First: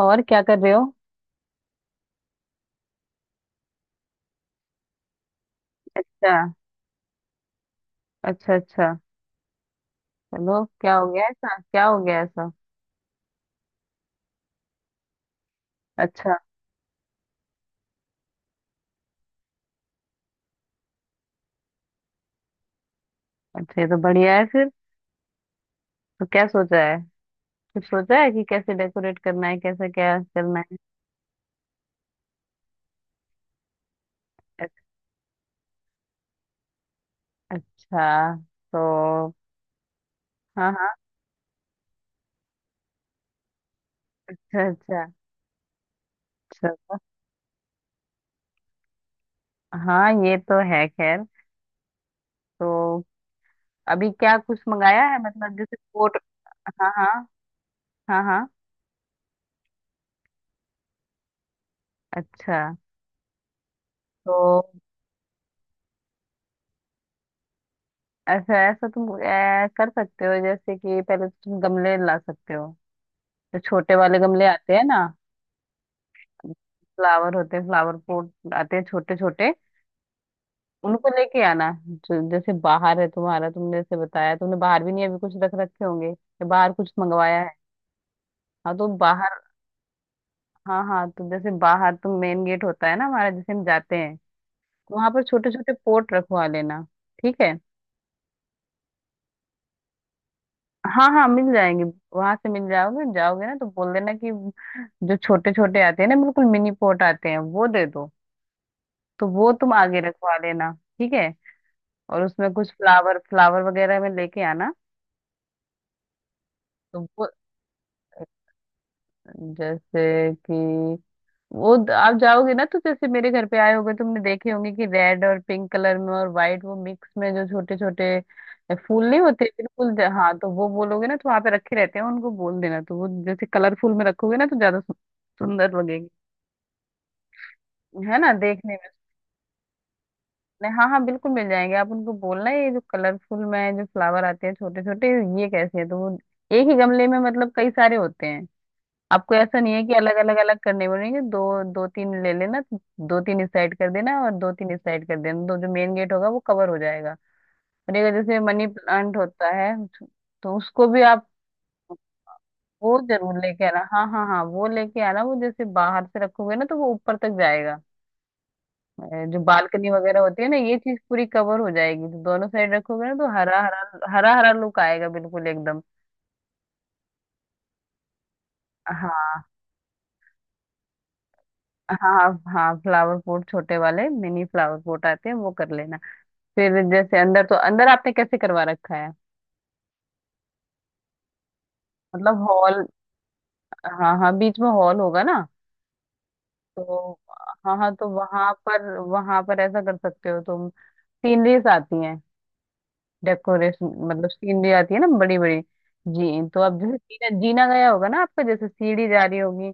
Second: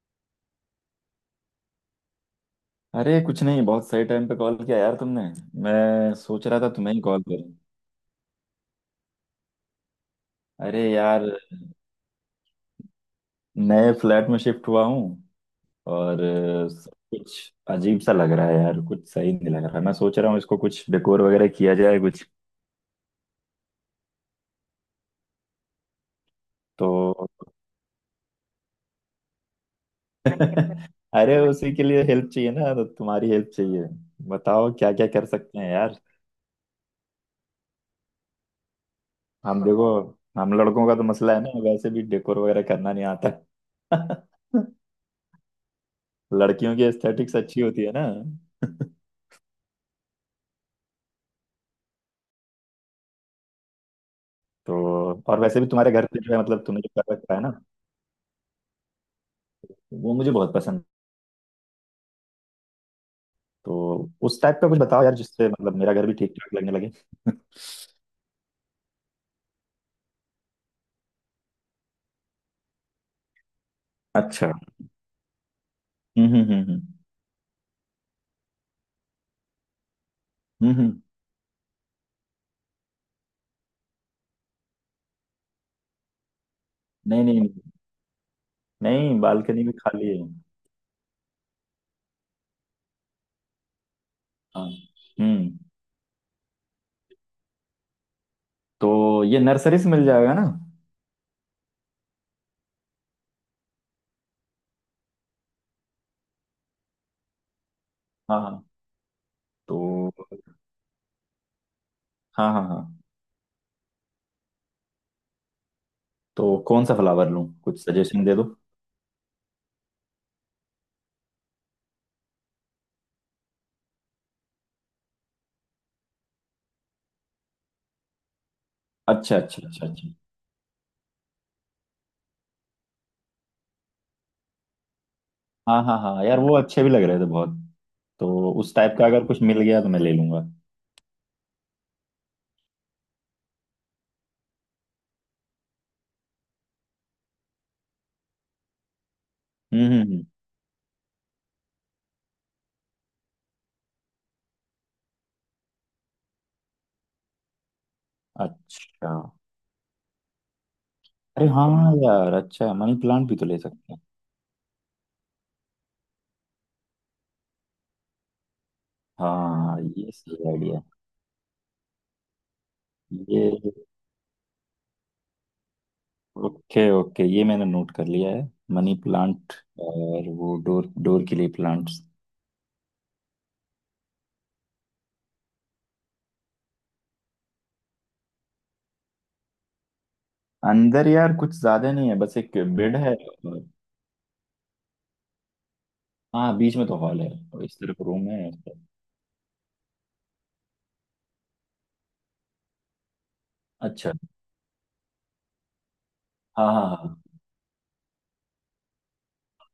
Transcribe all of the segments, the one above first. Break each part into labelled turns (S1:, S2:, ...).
S1: और क्या कर रहे हो।
S2: अरे कुछ नहीं, बहुत सही टाइम पे कॉल किया यार तुमने। मैं
S1: अच्छा।
S2: सोच रहा था तुम्हें ही कॉल करूं।
S1: अच्छा अच्छा। चलो,
S2: अरे
S1: क्या हो
S2: यार,
S1: गया ऐसा, क्या हो गया ऐसा।
S2: नए फ्लैट में शिफ्ट हुआ हूँ और
S1: अच्छा,
S2: सब कुछ अजीब सा लग रहा है यार, कुछ सही नहीं लग रहा है। मैं सोच रहा हूँ इसको कुछ डेकोर वगैरह किया जाए कुछ।
S1: अच्छा ये तो बढ़िया है फिर। तो क्या सोचा है?
S2: तो
S1: कुछ सोचा है कि कैसे डेकोरेट करना है, कैसे क्या करना है?
S2: अरे उसी के लिए हेल्प चाहिए ना, तो तुम्हारी हेल्प चाहिए। बताओ
S1: अच्छा।
S2: क्या क्या कर सकते हैं यार।
S1: अच्छा। तो
S2: हम देखो, हम
S1: हाँ
S2: लड़कों
S1: हाँ।
S2: का तो मसला है ना, वैसे भी डेकोर वगैरह करना नहीं आता।
S1: अच्छा अच्छा।
S2: लड़कियों की
S1: अच्छा।
S2: एस्थेटिक्स अच्छी होती है ना।
S1: हाँ ये तो है खैर। तो अभी क्या कुछ मंगाया है,
S2: तो और
S1: मतलब
S2: वैसे भी
S1: जैसे
S2: तुम्हारे घर
S1: कोट।
S2: पे जो है, मतलब तुमने
S1: हाँ
S2: जो
S1: हाँ।
S2: कर रखा है ना
S1: हाँ हाँ।
S2: वो मुझे बहुत पसंद है।
S1: अच्छा।
S2: तो
S1: तो
S2: उस टाइप का कुछ बताओ यार, जिससे मतलब मेरा घर भी ठीक ठाक लगने लगे।
S1: ऐसा ऐसा तुम कर सकते हो, जैसे कि पहले तो तुम गमले ला सकते हो। जो छोटे वाले गमले
S2: अच्छा।
S1: आते हैं ना,
S2: हम्म।
S1: फ्लावर होते हैं, फ्लावर पॉट आते हैं छोटे छोटे।
S2: हम्म, हम्म।
S1: उनको लेके आना। जो जैसे बाहर है तुम्हारा, तुमने जैसे बताया, तुमने बाहर भी नहीं अभी कुछ रख रखे होंगे, या बाहर कुछ
S2: नहीं नहीं
S1: मंगवाया है?
S2: नहीं।
S1: हाँ तो
S2: नहीं,
S1: बाहर,
S2: बालकनी भी खाली है।
S1: हाँ हाँ, तो जैसे बाहर तो मेन गेट होता है ना हमारा, जैसे हम जाते हैं,
S2: हाँ।
S1: वहां पर छोटे
S2: हम्म।
S1: छोटे पोट रखवा लेना। ठीक है।
S2: तो ये नर्सरी से मिल जाएगा ना?
S1: हाँ हाँ मिल जाएंगे। वहां से मिल जाओगे, जाओगे ना तो बोल देना कि जो छोटे छोटे आते हैं ना, बिल्कुल मिनी पोट आते हैं, वो दे दो।
S2: हाँ हाँ।
S1: तो वो तुम
S2: तो
S1: आगे रखवा लेना। ठीक है। और उसमें
S2: हाँ हाँ
S1: कुछ
S2: हाँ।
S1: फ्लावर फ्लावर वगैरह में लेके आना।
S2: तो कौन सा
S1: तो वो
S2: फ्लावर लूँ, कुछ सजेशन दे दो।
S1: जैसे कि वो आप जाओगे ना तो जैसे मेरे घर पे आए होगे, तुमने देखे होंगे कि रेड और पिंक कलर में और व्हाइट, वो मिक्स में जो छोटे छोटे फूल नहीं
S2: अच्छा
S1: होते,
S2: अच्छा अच्छा
S1: बिल्कुल
S2: अच्छा।
S1: हाँ, तो वो बोलोगे ना तो वहां पे रखे रहते हैं, उनको बोल देना। तो वो जैसे कलरफुल में रखोगे ना, तो ज्यादा सुंदर
S2: हाँ हाँ
S1: लगेगी,
S2: हाँ यार, वो अच्छे भी लग रहे थे बहुत।
S1: है ना
S2: तो
S1: देखने
S2: उस
S1: में।
S2: टाइप का अगर कुछ मिल गया तो मैं ले लूंगा।
S1: हाँ हाँ बिल्कुल मिल जाएंगे। आप उनको बोलना, ये जो कलरफुल में जो फ्लावर आते हैं छोटे छोटे, ये कैसे हैं? तो वो एक ही गमले में मतलब कई सारे होते हैं। आपको ऐसा नहीं है
S2: हम्म
S1: कि
S2: हम्म
S1: अलग
S2: हम्म।
S1: अलग अलग करने पड़ेंगे। दो, दो तीन ले लेना। दो तीन इस साइड कर देना और दो तीन इस साइड कर देना, तो जो मेन गेट होगा वो कवर हो जाएगा। और एक जैसे मनी
S2: अच्छा।
S1: प्लांट होता है, तो उसको भी आप
S2: अरे हाँ यार, अच्छा है, मनी
S1: वो
S2: प्लांट भी
S1: जरूर
S2: तो ले
S1: लेके आना।
S2: सकते हैं।
S1: हाँ हाँ हाँ, वो लेके आना। वो जैसे बाहर से रखोगे ना, तो वो ऊपर तक जाएगा। जो
S2: हाँ,
S1: बालकनी
S2: ये
S1: वगैरह
S2: सही
S1: होती है ना, ये
S2: आइडिया।
S1: चीज पूरी कवर हो जाएगी। तो दोनों साइड रखोगे ना, तो
S2: ये
S1: हरा हरा, हरा हरा लुक आएगा बिल्कुल एकदम।
S2: ओके ओके, ये मैंने नोट कर लिया है। मनी
S1: हाँ
S2: प्लांट। और वो डोर डोर के लिए प्लांट्स।
S1: हाँ हाँ। फ्लावर पॉट छोटे वाले, मिनी फ्लावर पॉट आते हैं, वो कर लेना। फिर जैसे अंदर, तो अंदर आपने कैसे करवा रखा है?
S2: अंदर यार कुछ ज्यादा नहीं है, बस
S1: मतलब
S2: एक
S1: हॉल,
S2: बेड है
S1: हाँ हाँ बीच में हॉल होगा ना।
S2: हाँ, बीच में तो
S1: तो
S2: हॉल है, और
S1: हाँ
S2: इस
S1: हाँ,
S2: तरफ
S1: तो
S2: रूम है।
S1: वहां पर, वहां पर ऐसा कर सकते हो तुम। सीनरीज आती हैं, डेकोरेशन,
S2: अच्छा।
S1: मतलब सीनरी आती है ना बड़ी बड़ी। जी, तो
S2: हाँ
S1: अब
S2: हाँ
S1: जैसे
S2: हाँ।
S1: जीना जीना गया होगा ना आपका, जैसे सीढ़ी जा रही होगी।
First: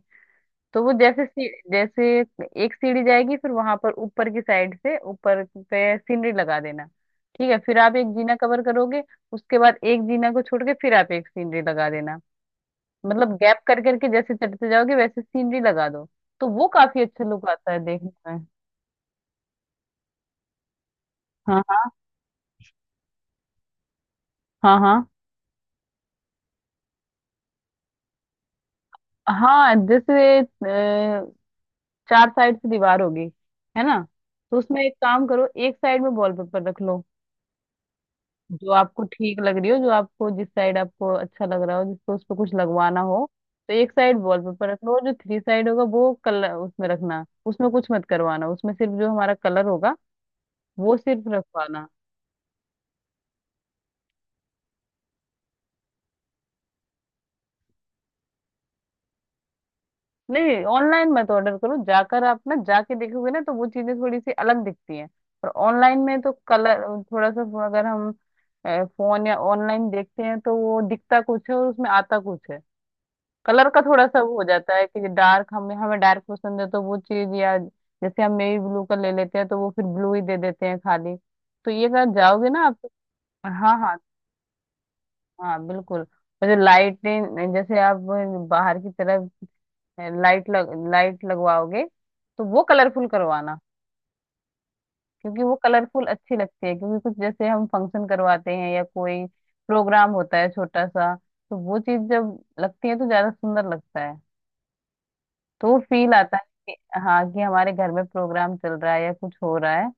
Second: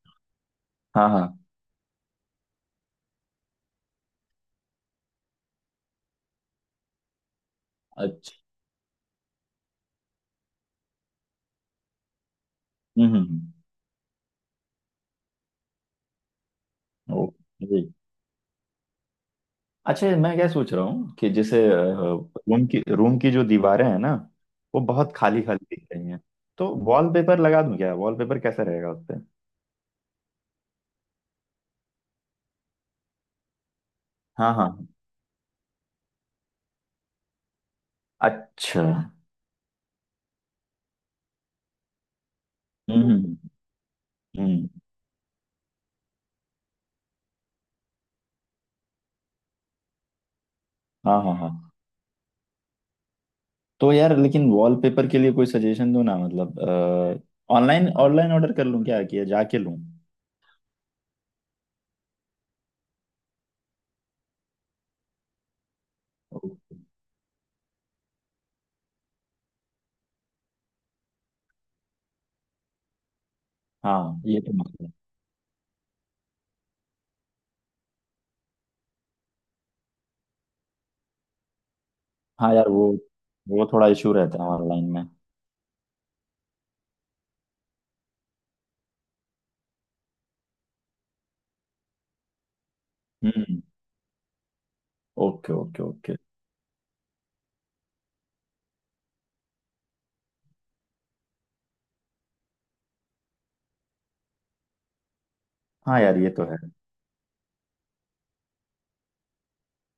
S1: तो वो
S2: हाँ हाँ।
S1: जैसे जैसे एक सीढ़ी जाएगी, फिर वहां पर ऊपर की साइड से ऊपर पे सीनरी लगा देना। ठीक है, फिर आप एक जीना
S2: अच्छा।
S1: कवर करोगे। उसके बाद एक जीना को छोड़ के फिर आप एक सीनरी लगा देना। मतलब
S2: हम्म।
S1: गैप कर करके जैसे चढ़ते जाओगे वैसे सीनरी लगा दो। तो वो काफी अच्छा लुक आता है
S2: ओके।
S1: देखने में।
S2: अच्छा, मैं क्या सोच रहा हूँ कि जैसे
S1: हाँ हाँ।
S2: रूम की जो दीवारें हैं ना
S1: हाँ
S2: वो
S1: हाँ।
S2: बहुत खाली खाली दिख रही हैं। तो वॉलपेपर लगा दूं क्या? वॉलपेपर कैसा रहेगा उस पे?
S1: हाँ जैसे चार साइड से दीवार होगी है ना,
S2: हाँ
S1: तो उसमें
S2: हाँ।
S1: एक काम करो, एक साइड में वॉलपेपर रख लो। जो
S2: अच्छा।
S1: आपको ठीक लग रही हो, जो आपको जिस साइड आपको अच्छा लग रहा हो, जिसको उस पर कुछ लगवाना
S2: हम्म
S1: हो,
S2: हम्म,
S1: तो एक साइड
S2: हम्म।
S1: वॉलपेपर रख लो। और जो थ्री साइड होगा वो कलर उसमें रखना, उसमें कुछ मत करवाना, उसमें सिर्फ जो हमारा कलर होगा वो
S2: हाँ
S1: सिर्फ
S2: हाँ हाँ।
S1: रखवाना।
S2: तो यार लेकिन वॉलपेपर के लिए कोई सजेशन दो ना, मतलब ऑनलाइन ऑनलाइन ऑर्डर कर लूँ क्या, कि जाके लूँ?
S1: नहीं, ऑनलाइन मत ऑर्डर करो। जाकर, आप ना जाके देखोगे ना, तो वो चीजें थोड़ी सी अलग दिखती हैं। और ऑनलाइन में तो कलर, थोड़ा सा अगर हम फोन या ऑनलाइन देखते हैं तो वो दिखता कुछ है और उसमें आता कुछ है। कलर का थोड़ा
S2: हाँ,
S1: सा वो
S2: ये
S1: हो
S2: तो
S1: जाता है
S2: मसला है।
S1: कि डार्क, हमें हमें डार्क पसंद है तो वो चीज, या जैसे हम नेवी ब्लू का ले लेते हैं तो वो फिर ब्लू ही दे देते हैं खाली। तो ये अगर जाओगे
S2: हाँ
S1: ना
S2: यार,
S1: आप,
S2: वो
S1: हाँ
S2: थोड़ा
S1: हाँ
S2: इशू रहता है ऑनलाइन में।
S1: हाँ बिल्कुल। और जो लाइटें जैसे आप बाहर की तरफ लाइट लग, लाइट लगवाओगे, तो वो कलरफुल करवाना।
S2: हम्म।
S1: क्योंकि
S2: ओके
S1: वो
S2: ओके
S1: कलरफुल
S2: ओके।
S1: अच्छी लगती है, क्योंकि कुछ जैसे हम फंक्शन करवाते हैं या कोई प्रोग्राम होता है छोटा सा, तो वो चीज जब लगती है तो ज्यादा सुंदर लगता है। तो वो
S2: हाँ
S1: फील
S2: यार, ये
S1: आता
S2: तो है।
S1: है कि हाँ कि हमारे घर में प्रोग्राम चल रहा है या कुछ हो रहा है।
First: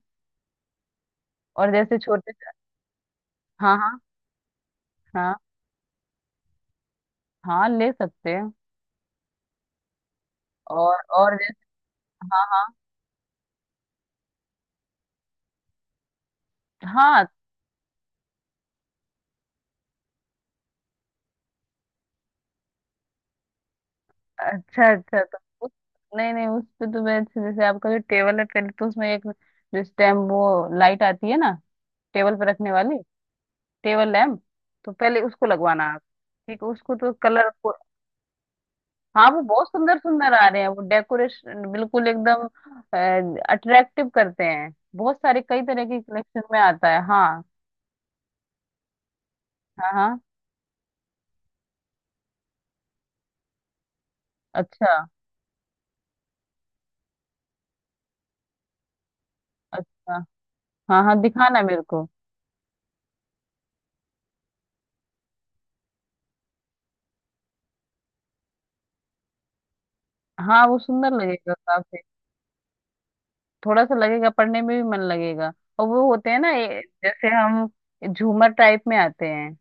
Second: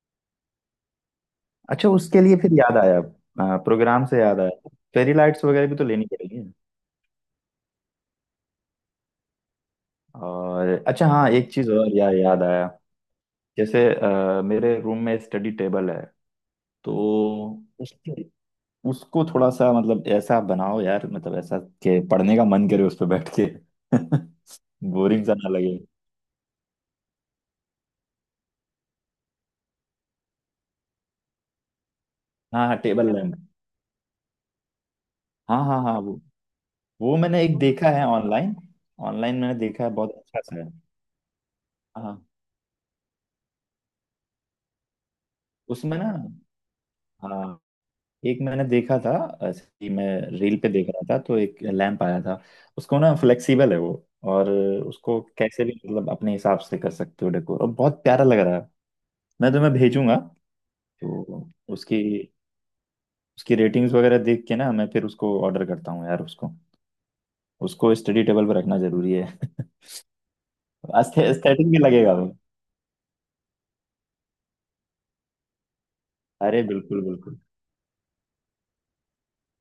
S1: और
S2: अच्छा,
S1: जैसे
S2: उसके
S1: छोटे,
S2: लिए फिर याद आया,
S1: हाँ हाँ।
S2: प्रोग्राम से याद आया, फेरी
S1: हाँ
S2: लाइट्स वगैरह भी तो लेनी पड़ेगी।
S1: हाँ ले सकते हैं।
S2: और अच्छा हाँ,
S1: और
S2: एक चीज़
S1: जैसे
S2: और याद
S1: हाँ हाँ
S2: आया। जैसे मेरे रूम में स्टडी टेबल है। तो
S1: हाँ,
S2: उसके उसको थोड़ा सा, मतलब ऐसा बनाओ यार, मतलब ऐसा कि पढ़ने का मन करे उस पर बैठ के।
S1: अच्छा अच्छा।
S2: बोरिंग सा
S1: तो
S2: ना
S1: उस,
S2: लगे।
S1: नहीं नहीं उस पे तो मैं जैसे आपका जो टेबल है, पहले तो उसमें एक जो स्टैम्प, वो लाइट आती है ना टेबल पे
S2: हाँ
S1: रखने
S2: हाँ,
S1: वाली,
S2: टेबल लैंप।
S1: टेबल लैम्प, तो पहले उसको
S2: हाँ हाँ
S1: लगवाना
S2: हाँ,
S1: आप।
S2: वो
S1: ठीक है, उसको तो
S2: मैंने
S1: कलर
S2: एक
S1: को,
S2: देखा है ऑनलाइन।
S1: हाँ
S2: ऑनलाइन
S1: वो
S2: मैंने
S1: बहुत
S2: देखा है,
S1: सुंदर
S2: बहुत
S1: सुंदर
S2: अच्छा
S1: आ
S2: सा
S1: रहे हैं,
S2: है।
S1: वो डेकोरेशन बिल्कुल
S2: हाँ।
S1: एकदम अट्रैक्टिव करते हैं। बहुत सारे कई तरह
S2: उसमें
S1: की
S2: ना
S1: कलेक्शन में आता है हाँ।
S2: हाँ, एक मैंने देखा था। ऐसे ही
S1: हाँ
S2: मैं
S1: हाँ।
S2: रील पे देख रहा था तो एक लैंप आया था। उसको ना, फ्लेक्सिबल है वो। और
S1: अच्छा।
S2: उसको कैसे भी मतलब अपने हिसाब से कर सकते हो डेकोर, और बहुत प्यारा लग रहा है। मैं तुम्हें भेजूंगा।
S1: अच्छा, हाँ हाँ
S2: तो
S1: दिखाना मेरे
S2: उसकी
S1: को।
S2: उसकी रेटिंग्स वगैरह देख के ना, मैं फिर उसको ऑर्डर करता हूँ यार उसको। उसको स्टडी टेबल पर रखना जरूरी है।
S1: हाँ वो सुंदर लगेगा
S2: एस्थेटिक भी
S1: काफी,
S2: लगेगा वो।
S1: थोड़ा सा लगेगा, पढ़ने में भी मन लगेगा। और वो होते हैं ना
S2: अरे बिल्कुल
S1: जैसे
S2: बिल्कुल।
S1: हम झूमर टाइप में आते हैं,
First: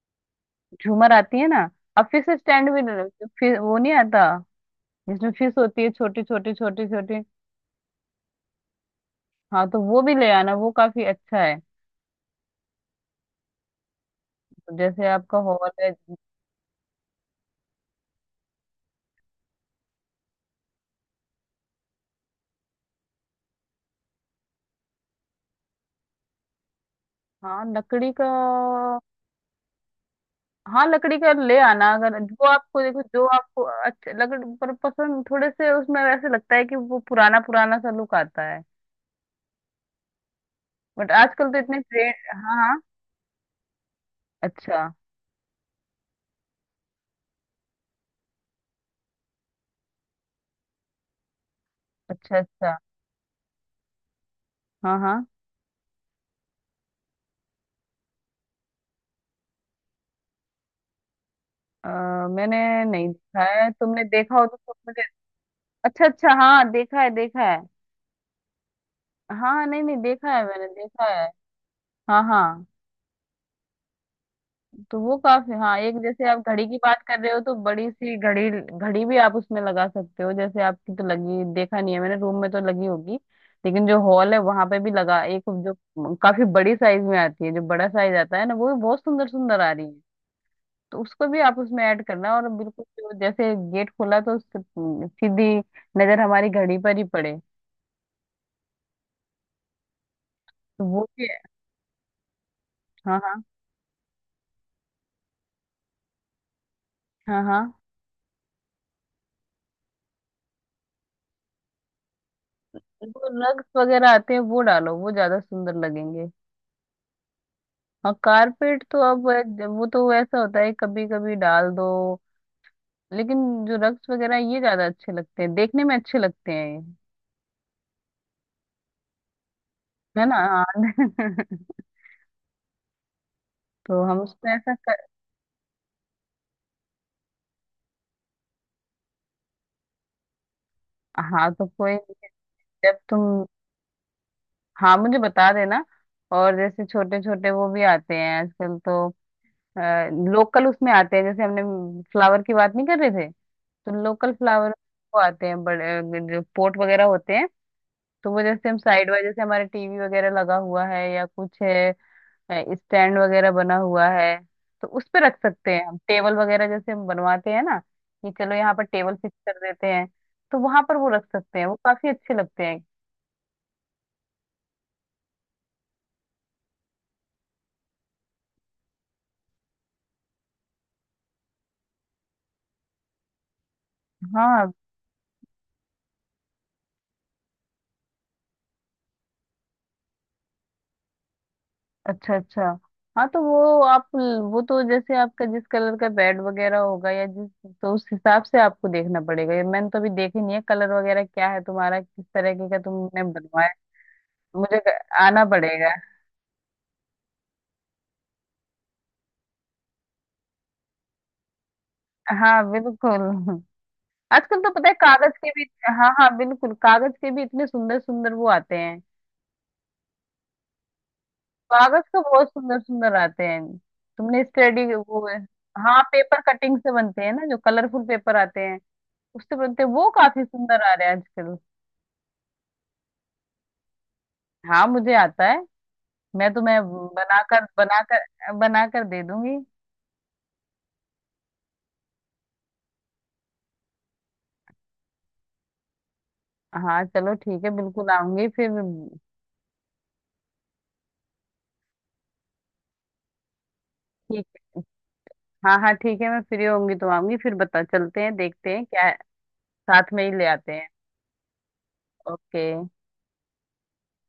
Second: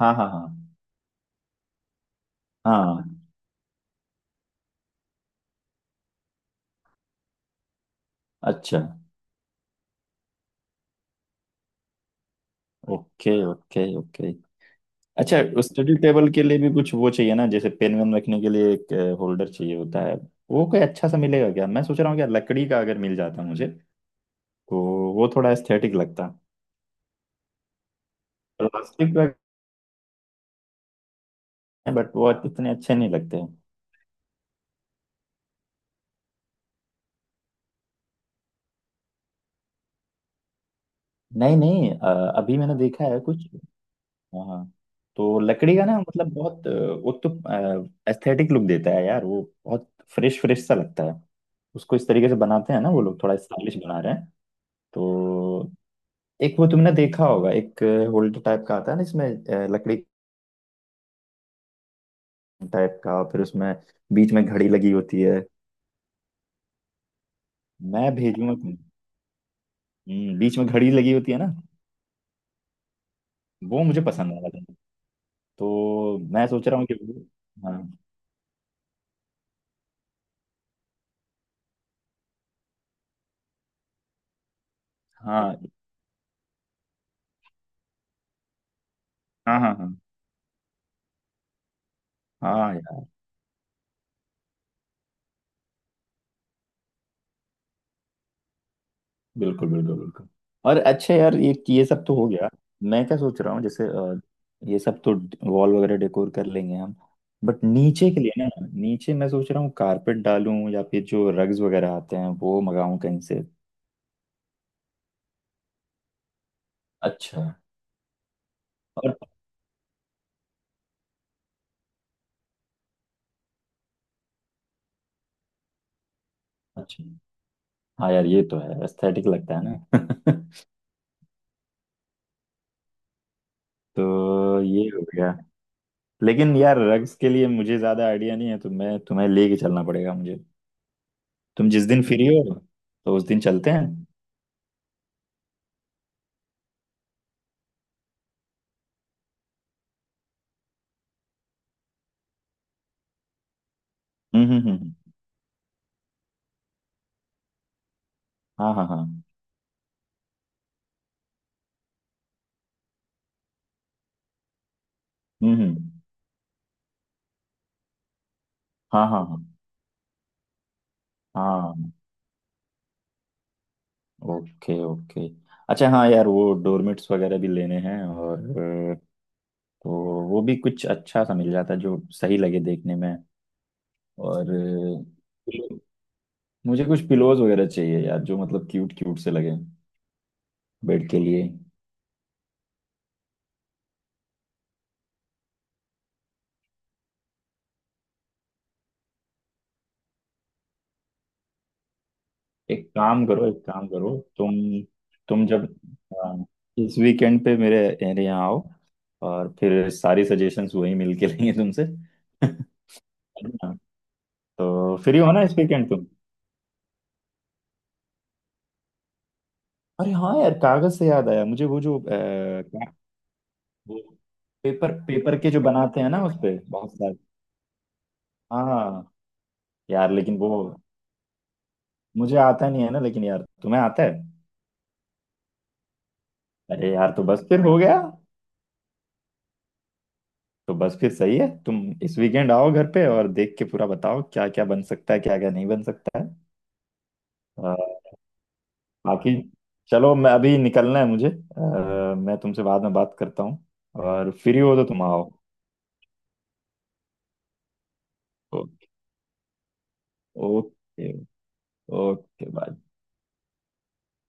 S2: हाँ हाँ हाँ
S1: झूमर आती है ना। अब फिश स्टैंड भी
S2: हाँ।
S1: फिर वो नहीं आता जिसमें फिश होती है छोटी छोटी, छोटी छोटी।
S2: अच्छा।
S1: हाँ तो वो भी ले आना, वो काफी अच्छा है।
S2: Okay okay okay.
S1: तो जैसे
S2: अच्छा,
S1: आपका हॉल है,
S2: स्टडी टेबल के लिए भी कुछ वो चाहिए ना, जैसे पेन वेन रखने के लिए एक होल्डर चाहिए होता है। वो कोई अच्छा सा मिलेगा क्या, मैं सोच रहा हूँ क्या लकड़ी का, अगर मिल जाता मुझे तो वो थोड़ा एस्थेटिक लगता।
S1: हाँ लकड़ी का।
S2: प्लास्टिक का
S1: हाँ लकड़ी का ले आना।
S2: बट
S1: अगर
S2: वो
S1: जो
S2: इतने
S1: आपको
S2: अच्छे
S1: देखो,
S2: नहीं
S1: जो
S2: लगते।
S1: आपको अच्छा लकड़ी पर पसंद, थोड़े से उसमें वैसे लगता है कि वो पुराना पुराना सा लुक आता है, बट आजकल
S2: नहीं
S1: तो इतने
S2: नहीं
S1: ट्रेंड। हाँ
S2: अभी मैंने
S1: हाँ।
S2: देखा है कुछ। हाँ हाँ।
S1: अच्छा
S2: तो लकड़ी का ना, मतलब बहुत वो तो एस्थेटिक लुक देता है यार, वो बहुत फ्रेश फ्रेश सा लगता है। उसको इस तरीके से
S1: अच्छा।
S2: बनाते
S1: अच्छा।
S2: हैं ना, वो लोग थोड़ा स्टाइलिश बना रहे हैं।
S1: हाँ हाँ।
S2: तो एक वो तुमने देखा होगा, एक होल्डर टाइप का आता है ना, इसमें लकड़ी
S1: अ, मैंने
S2: टाइप
S1: नहीं
S2: का, फिर
S1: देखा है,
S2: उसमें
S1: तुमने
S2: बीच
S1: देखा
S2: में
S1: हो तो
S2: घड़ी
S1: तुम
S2: लगी
S1: मुझे।
S2: होती है।
S1: अच्छा अच्छा, हाँ देखा है देखा है।
S2: मैं भेजूंगा तुम्हें।
S1: हाँ नहीं नहीं देखा है,
S2: बीच
S1: मैंने
S2: में घड़ी
S1: देखा
S2: लगी
S1: है।
S2: होती है ना।
S1: हाँ हाँ,
S2: वो मुझे पसंद आया था।
S1: तो वो काफी, हाँ एक
S2: तो
S1: जैसे आप
S2: मैं
S1: घड़ी
S2: सोच
S1: की
S2: रहा हूँ कि
S1: बात कर
S2: वो-
S1: रहे हो तो
S2: हाँ
S1: बड़ी सी घड़ी, घड़ी भी आप उसमें लगा सकते हो। जैसे आपकी तो लगी, देखा नहीं है मैंने, रूम में तो लगी होगी। लेकिन जो हॉल है, वहां पे भी लगा, एक
S2: हाँ
S1: जो काफी बड़ी साइज में आती है, जो बड़ा साइज आता है ना, वो भी बहुत सुंदर
S2: हाँ
S1: सुंदर आ
S2: हाँ
S1: रही
S2: हाँ।
S1: है। तो उसको भी आप उसमें ऐड करना। और
S2: हाँ
S1: बिल्कुल
S2: यार
S1: जो जैसे गेट खोला, तो उससे, सीधी नजर हमारी घड़ी पर ही पड़े।
S2: बिल्कुल बिल्कुल बिल्कुल। और
S1: तो वो
S2: अच्छा
S1: भी
S2: यार, ये सब तो हो गया। मैं क्या
S1: हाँ
S2: सोच
S1: हाँ।
S2: रहा हूँ जैसे ये सब तो वॉल वगैरह डेकोर कर लेंगे हम।
S1: हाँ हाँ।
S2: बट नीचे के लिए ना, नीचे मैं सोच रहा हूँ कारपेट डालूं, या फिर जो रग्स वगैरह आते हैं वो मंगाऊं कहीं
S1: वो
S2: से।
S1: रग्स वगैरह आते हैं, वो डालो, वो ज्यादा सुंदर लगेंगे।
S2: अच्छा।
S1: और कारपेट तो
S2: और
S1: अब वो तो ऐसा होता है, कभी कभी डाल दो, लेकिन जो रग्स वगैरह ये ज्यादा अच्छे लगते हैं देखने में, अच्छे लगते हैं।
S2: अच्छा हाँ यार, ये तो है, एस्थेटिक लगता है
S1: ये है ना
S2: ना।
S1: हाँ तो हम उसमें
S2: तो
S1: ऐसा
S2: ये हो
S1: कर,
S2: गया। लेकिन यार, रग्स के लिए मुझे ज्यादा आइडिया नहीं है, तो मैं तुम्हें लेके, चलना पड़ेगा मुझे।
S1: हाँ तो
S2: तुम जिस
S1: कोई
S2: दिन
S1: नहीं
S2: फ्री
S1: है।
S2: हो
S1: जब
S2: तो उस दिन
S1: तुम,
S2: चलते हैं।
S1: हाँ मुझे बता देना। और जैसे छोटे छोटे वो भी आते हैं आजकल तो, लोकल उसमें आते हैं, जैसे हमने फ्लावर की बात नहीं कर रहे थे, तो लोकल फ्लावर
S2: हम्म।
S1: वो आते हैं बड़े, जो पोट वगैरह होते हैं, तो वो जैसे
S2: हाँ
S1: हम
S2: हाँ
S1: साइड
S2: हाँ।
S1: वाइज जैसे हमारे टीवी वगैरह लगा हुआ है या कुछ है, स्टैंड वगैरह बना हुआ है, तो उस पे रख सकते
S2: हम्म।
S1: हैं। हम टेबल वगैरह जैसे हम बनवाते हैं ना, कि चलो यहाँ पर
S2: हाँ
S1: टेबल
S2: हाँ
S1: फिक्स
S2: हाँ
S1: कर देते हैं, तो वहां पर वो रख सकते हैं, वो
S2: हाँ।
S1: काफी अच्छे लगते हैं।
S2: Okay okay. अच्छा हाँ यार, वो डोरमेट्स वगैरह भी लेने हैं, और तो वो भी कुछ अच्छा सा मिल जाता है जो सही लगे देखने में। और
S1: हाँ।
S2: pillow- मुझे कुछ पिलोज वगैरह चाहिए यार, जो मतलब क्यूट क्यूट से लगे, बेड के लिए।
S1: अच्छा अच्छा। हाँ तो वो आप, वो तो जैसे आपका जिस कलर का बेड वगैरह होगा या जिस, तो उस हिसाब से आपको देखना पड़ेगा। ये मैंने तो अभी देखी नहीं है कलर वगैरह क्या है तुम्हारा, किस तरीके का
S2: एक
S1: तुमने
S2: काम करो, एक
S1: बनवाया।
S2: काम करो तुम।
S1: मुझे आना
S2: तुम जब
S1: पड़ेगा।
S2: अ, इस वीकेंड पे मेरे मेरे यहाँ आओ, और फिर सारी सजेशंस वही मिल के लेंगे तुमसे। है
S1: हाँ बिल्कुल।
S2: ना?
S1: आजकल तो पता है
S2: तो फ्री हो
S1: कागज
S2: ना
S1: के
S2: इस
S1: भी,
S2: वीकेंड तुम?
S1: हाँ हाँ बिल्कुल, कागज के भी इतने सुंदर सुंदर वो आते हैं।
S2: अरे हाँ यार, कागज से याद आया मुझे, वो जो
S1: कागज का बहुत सुंदर
S2: क्या
S1: सुंदर आते हैं।
S2: वो,
S1: तुमने स्टडी
S2: पेपर
S1: वो,
S2: पेपर के जो बनाते
S1: हाँ
S2: हैं ना
S1: पेपर
S2: उसपे
S1: कटिंग
S2: बहुत
S1: से
S2: सारे।
S1: बनते हैं ना, जो कलरफुल पेपर आते
S2: हाँ
S1: हैं
S2: हाँ।
S1: उससे बनते हैं, वो
S2: यार लेकिन
S1: काफी
S2: वो
S1: सुंदर आ रहे हैं आजकल।
S2: मुझे आता नहीं है ना, लेकिन यार तुम्हें आता है।
S1: हाँ मुझे आता है, मैं तुम्हें
S2: अरे यार, तो बस फिर
S1: बनाकर
S2: हो गया।
S1: बनाकर बनाकर दे दूंगी।
S2: तो बस फिर सही है, तुम इस वीकेंड आओ घर पे, और देख के पूरा बताओ क्या क्या बन सकता है, क्या क्या नहीं बन सकता है।
S1: हाँ चलो ठीक है,
S2: अ,
S1: बिल्कुल आऊंगी फिर।
S2: बाकी चलो, मैं अभी निकलना है मुझे, मैं तुमसे बाद में बात करता हूँ। और
S1: ठीक
S2: फ्री हो
S1: है,
S2: तो तुम आओ।
S1: हाँ हाँ ठीक है, मैं फ्री होंगी तो आऊंगी फिर, बता चलते हैं, देखते हैं
S2: ओके।
S1: क्या है, साथ में ही ले आते हैं।
S2: Okay okay bye.
S1: ओके।